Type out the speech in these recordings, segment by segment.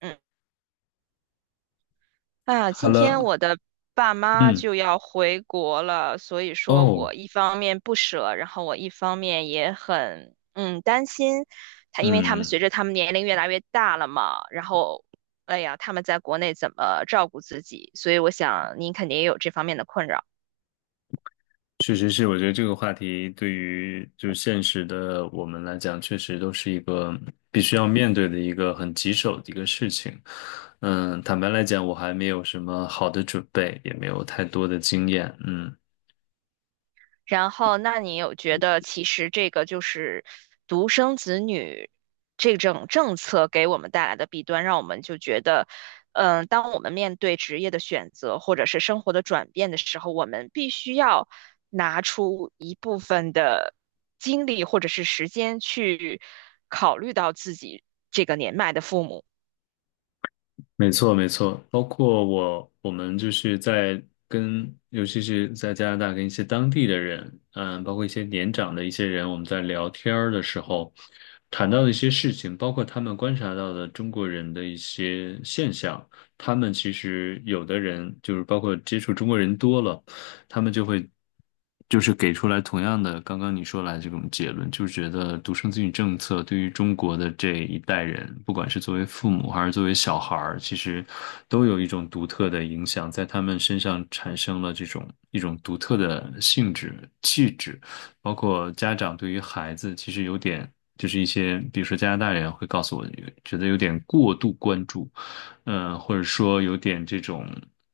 嗯，好今天了。我的爸妈嗯。就要回国了，所以说哦。我一方面不舍，然后我一方面也很担心他，因为他们嗯。随着他们年龄越来越大了嘛，然后哎呀，他们在国内怎么照顾自己？所以我想您肯定也有这方面的困扰。确实是，我觉得这个话题对于就现实的我们来讲，确实都是一个必须要面对的一个很棘手的一个事情。坦白来讲，我还没有什么好的准备，也没有太多的经验。嗯。然后，那你有觉得其实这个就是独生子女这种政策给我们带来的弊端，让我们就觉得，嗯，当我们面对职业的选择或者是生活的转变的时候，我们必须要拿出一部分的精力或者是时间去考虑到自己这个年迈的父母没错，没错，包括我，我们就是尤其是在加拿大跟一些当地的人，包括一些年长的一些人，我们在聊天儿的时候，谈到的一些事情，包括他们观察到的中国人的一些现象，他们其实有的人就是包括接触中国人多了。他们就会就是给出来同样的刚刚你说来这种结论，就是觉得独生子女政策对于中国的这一代人，不管是作为父母还是作为小孩儿，其实都有一种独特的影响，在他们身上产生了这种一种独特的性质、气质，包括家长对于孩子其实就是一些，比如说加拿大人会告诉我，觉得有点过度关注，或者说有点这种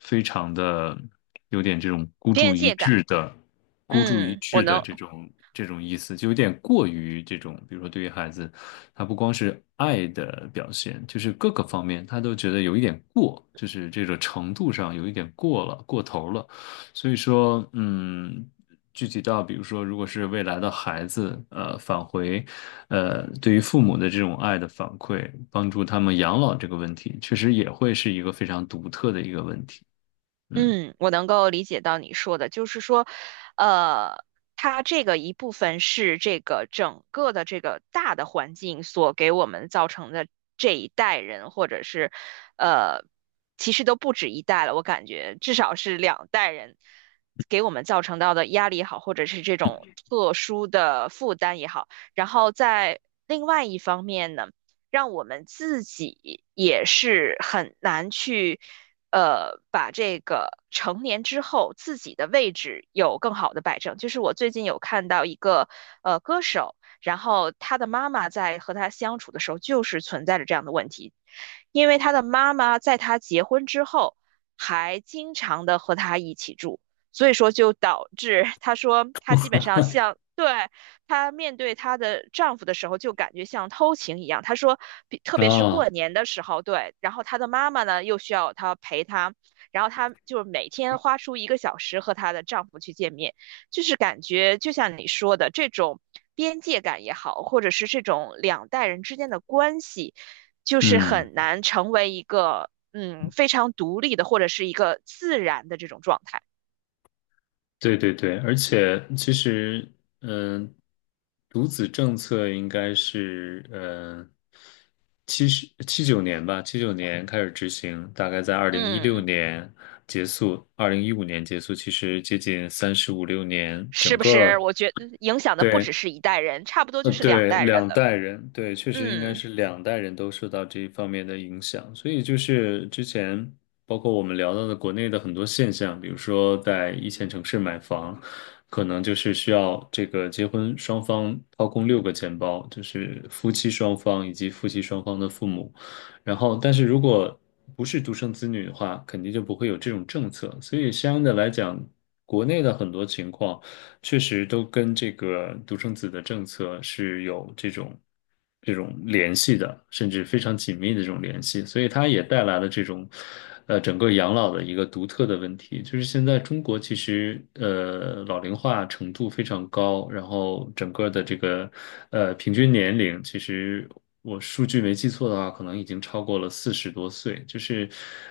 非常的有点这种孤注边一界感。掷的孤注一嗯，我掷的能，这种意思，就有点过于这种，比如说对于孩子，他不光是爱的表现，就是各个方面他都觉得有一点过，就是这个程度上有一点过了，过头了。所以说，具体到比如说，如果是未来的孩子，对于父母的这种爱的反馈，帮助他们养老这个问题，确实也会是一个非常独特的一个问题。嗯。嗯，我能够理解到你说的，就是说，呃，它这个一部分是这个整个的这个大的环境所给我们造成的这一代人，或者是，呃，其实都不止一代了，我感觉至少是两代人给我们造成到的压力也好，或者是这种特殊的负担也好，然后在另外一方面呢。让我们自己也是很难去。把这个成年之后自己的位置有更好的摆正。就是我最近有看到一个歌手，然后他的妈妈在和他相处的时候，就是存在着这样的问题，因为他的妈妈在他结婚之后还经常的和他一起住，所以说就导致他说他基本上像。对，她面对她的丈夫的时候，就感觉像偷情一样。她说，比特别是啊。过年的时候，对，然后她的妈妈呢又需要她陪她，然后她就是每天花出一个小时和她的丈夫去见面，就是感觉就像你说的这种边界感也好，或者是这种两代人之间的关系，就是嗯。很难成为一个非常独立的或者是一个自然的这种状态。对对对，而且其实，嗯、独子政策应该是，七九年吧，七九年开始执行，大概在二零一六嗯。年结束，2015年结束，其实接近三十五六年，是不是？我觉得影响的不只对，是一代人，差不多就是两对，代人两了。代人，对，确实应该嗯是两代人都受到这一方面的影响，所以就是之前包括我们聊到的国内的很多现象，比如说在一线城市买房，可能就是需要这个结婚双方掏空六个钱包，就是夫妻双方以及夫妻双方的父母，然后但是如果不是独生子女的话，肯定就不会有这种政策，所以相应的来讲，国内的很多情况，确实都跟这个独生子的政策是有这种联系的，甚至非常紧密的这种联系，所以它也带来了这种整个养老的一个独特的问题，就是现在中国其实老龄化程度非常高，然后整个的这个平均年龄其实，我数据没记错的话，可能已经超过了40多岁，就是，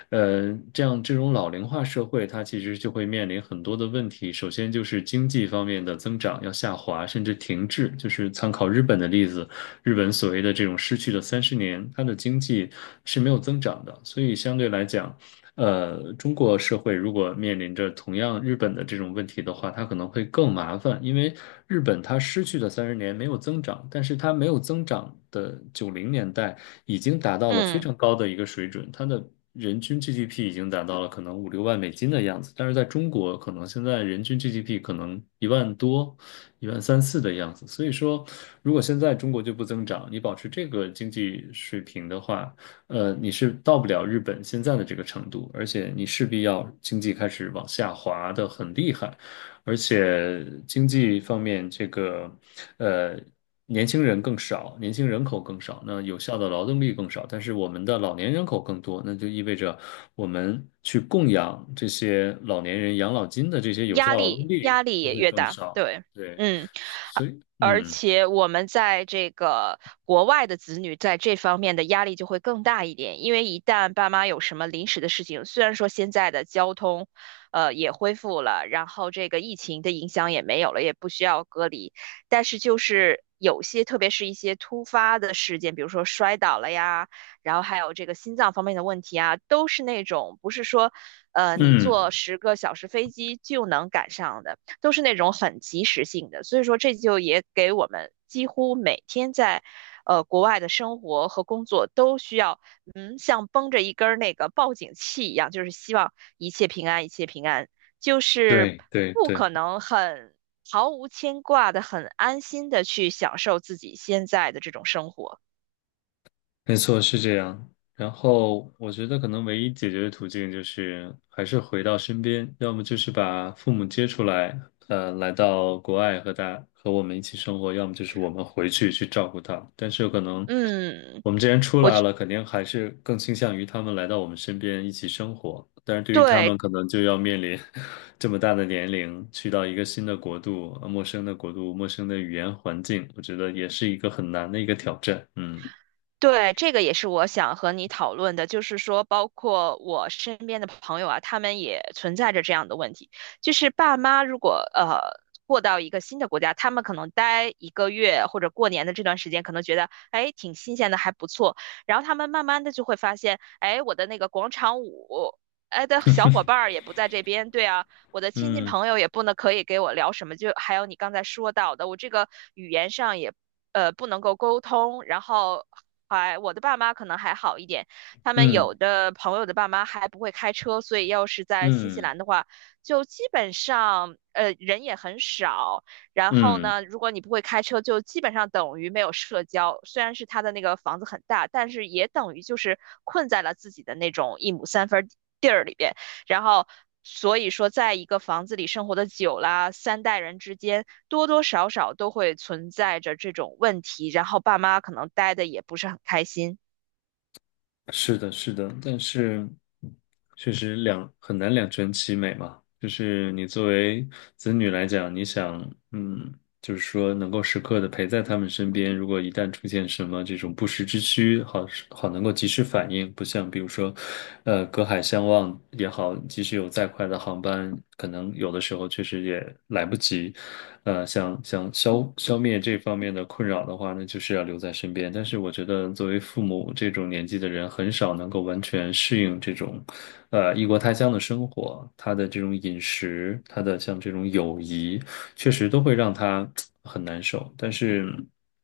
这样这种老龄化社会，它其实就会面临很多的问题。首先就是经济方面的增长要下滑，甚至停滞。就是参考日本的例子，日本所谓的这种失去的三十年，它的经济是没有增长的，所以相对来讲，中国社会如果面临着同样日本的这种问题的话，它可能会更麻烦，因为日本它失去的三十年没有增长，但是它没有增长的90年代已经达到了非嗯。常高的一个水准，它的人均 GDP 已经达到了可能五六万美金的样子，但是在中国可能现在人均 GDP 可能1万多、一万三四的样子，所以说如果现在中国就不增长，你保持这个经济水平的话，你是到不了日本现在的这个程度，而且你势必要经济开始往下滑的很厉害，而且经济方面这个，呃，年轻人更少，年轻人口更少，那有效的劳动力更少，但是我们的老年人口更多，那就意味着我们去供养这些老年人养老金的这些有效压劳动力压力力就也会越更大，少，对，对，嗯，啊所以，而嗯且我们在这个国外的子女在这方面的压力就会更大一点，因为一旦爸妈有什么临时的事情，虽然说现在的交通，也恢复了，然后这个疫情的影响也没有了，也不需要隔离，但是就是有些，特别是一些突发的事件，比如说摔倒了呀。然后还有这个心脏方面的问题啊，都是那种不是说你坐嗯，10个小时飞机就能赶上的，都是那种很及时性的。所以说，这就也给我们几乎每天在国外的生活和工作都需要，嗯，像绷着一根儿那个报警器一样，就是希望一切平安，一切平安，就是对对不对。可能很毫无牵挂的、很安心的去享受自己现在的这种生活。没错，是这样。然后我觉得可能唯一解决的途径就是还是回到身边，要么就是把父母接出来，来到国外和我们一起生活，要么就是我们回去去照顾他。但是可能嗯，我们既然出我来觉了，肯定还是更倾向于他们来到我们身边一起生活。但是对于他对们，可能就要面临 这么大的年龄，去到一个新的国度、陌生的国度、陌生的语言环境，我觉得也是一个很难的一个挑战。嗯。对，这个也是我想和你讨论的，就是说，包括我身边的朋友啊，他们也存在着这样的问题，就是爸妈如果过到一个新的国家，他们可能待一个月或者过年的这段时间，可能觉得哎挺新鲜的，还不错，然后他们慢慢的就会发现，哎，我的那个广场舞。哎的小伙 伴儿也不在这边，对啊，我的亲戚嗯。朋友也不能可以给我聊什么，就还有你刚才说到的，我这个语言上也不能够沟通，然后还我的爸妈可能还好一点，他们嗯。有的朋友的爸妈还不会开车，所以要是在新西嗯。兰的话，就基本上人也很少，然后嗯。呢，如果你不会开车，就基本上等于没有社交。虽然是他的那个房子很大，但是也等于就是困在了自己的那种一亩三分地儿里边。然后，所以说，在一个房子里生活的久啦，三代人之间多多少少都会存在着这种问题，然后爸妈可能待的也不是很开心。是的，是的，但是确实很难两全其美嘛。就是你作为子女来讲，你想，嗯，就是说能够时刻的陪在他们身边，如果一旦出现什么这种不时之需，好能够及时反应，不像比如说，隔海相望也好，即使有再快的航班，可能有的时候确实也来不及，想想消灭这方面的困扰的话呢，就是要留在身边。但是我觉得作为父母这种年纪的人，很少能够完全适应这种，异国他乡的生活，他的这种饮食，他的像这种友谊，确实都会让他很难受。但是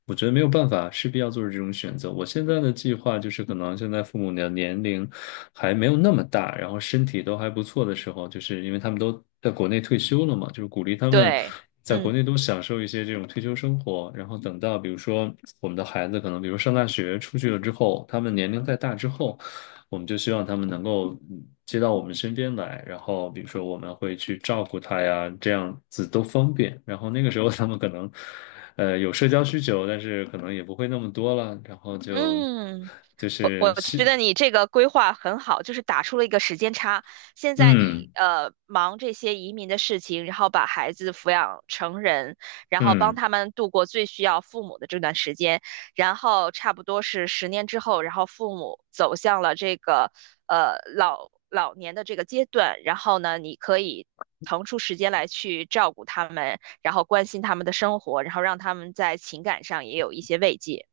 我觉得没有办法，势必要做出这种选择。我现在的计划就是，可能现在父母的年龄还没有那么大，然后身体都还不错的时候，就是因为他们都在国内退休了嘛，就是鼓励他们对，在国嗯内都享受一些这种退休生活，然后等到比如说我们的孩子可能，比如上大学出去了之后，他们年龄再大之后，我们就希望他们能够接到我们身边来，然后比如说我们会去照顾他呀，这样子都方便。然后那个时候他们可能，有社交需求，但是可能也不会那么多了，然后就嗯。就我是我觉是得你这个规划很好，就是打出了一个时间差。现在你嗯。忙这些移民的事情，然后把孩子抚养成人，然后帮嗯。他们度过最需要父母的这段时间，然后差不多是10年之后，然后父母走向了这个老老年的这个阶段，然后呢，你可以。腾出时间来去照顾他们，然后关心他们的生活，然后让他们在情感上也有一些慰藉。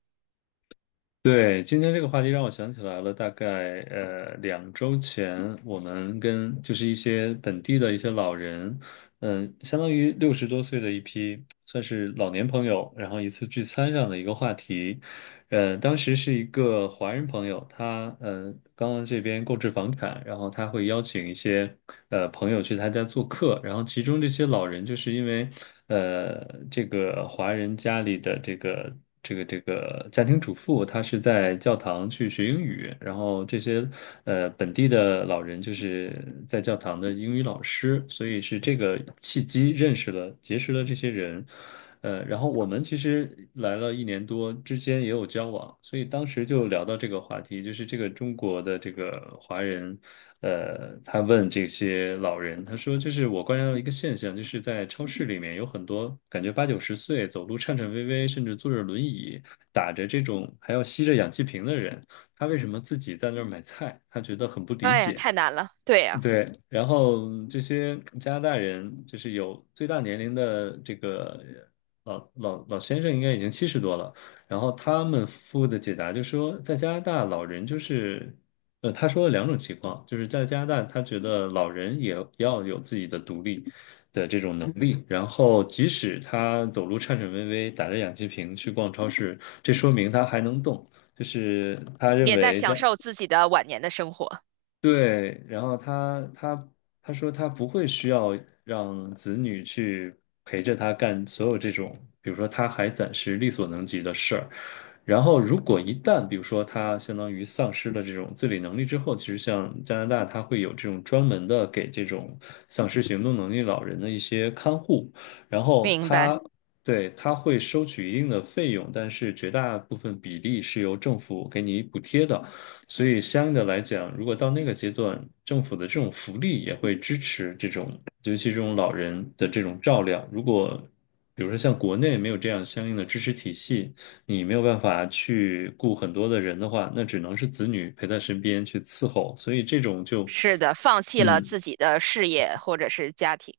对，今天这个话题让我想起来了，大概两周前，我们跟就是一些本地的一些老人，嗯，相当于60多岁的一批，算是老年朋友，然后一次聚餐上的一个话题。当时是一个华人朋友，他刚刚这边购置房产，然后他会邀请一些朋友去他家做客，然后其中这些老人就是因为呃这个华人家里的这个家庭主妇，她是在教堂去学英语，然后这些本地的老人就是在教堂的英语老师，所以是这个契机认识了结识了这些人。然后我们其实来了一年多，之间也有交往，所以当时就聊到这个话题，就是这个中国的这个华人，他问这些老人，他说，就是我观察到一个现象，就是在超市里面有很多感觉八九十岁，走路颤颤巍巍，甚至坐着轮椅，打着这种还要吸着氧气瓶的人，他为什么自己在那儿买菜？他觉得很不理哎呀，解。太难了，对呀。对，然后这些加拿大人就是有最大年龄的这个老先生，应该已经70多了。然后他们夫的解答就说，在加拿大老人就是，他说了两种情况，就是在加拿大他觉得老人也要有自己的独立的这种能力，然后即使他走路颤颤巍巍，打着氧气瓶去逛超市，这说明他还能动。就是他认也在为享受自己的晚年的生活。对，然后他说他不会需要让子女去陪着他干所有这种，比如说他还暂时力所能及的事儿。然后如果一旦比如说他相当于丧失了这种自理能力之后，其实像加拿大，他会有这种专门的给这种丧失行动能力老人的一些看护，然后明白，他。对，他会收取一定的费用，但是绝大部分比例是由政府给你补贴的。所以相应的来讲，如果到那个阶段，政府的这种福利也会支持这种，尤其这种老人的这种照料。如果比如说像国内没有这样相应的支持体系，你没有办法去雇很多的人的话，那只能是子女陪在身边去伺候。所以这种就，是的，放弃了嗯，自己的事业或者是家庭、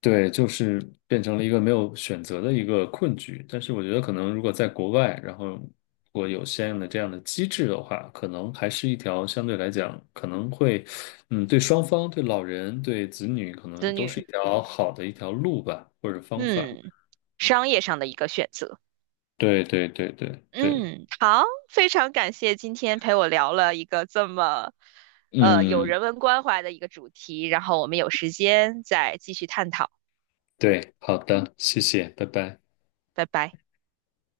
对，就是变成了一个没有选择的一个困局。但是我觉得，可能如果在国外，然后如果有相应的这样的机制的话，可能还是一条相对来讲，可能会，嗯，对双方、对老人、对子女，可能子都是一女，条好的一条路吧，或者方法。嗯，商业上的一个选择。对对对对对，嗯，好，非常感谢今天陪我聊了一个这么，有嗯，人文关怀的一个主题，然后我们有时间再继续探讨，对，好的，谢谢，拜拜。拜拜。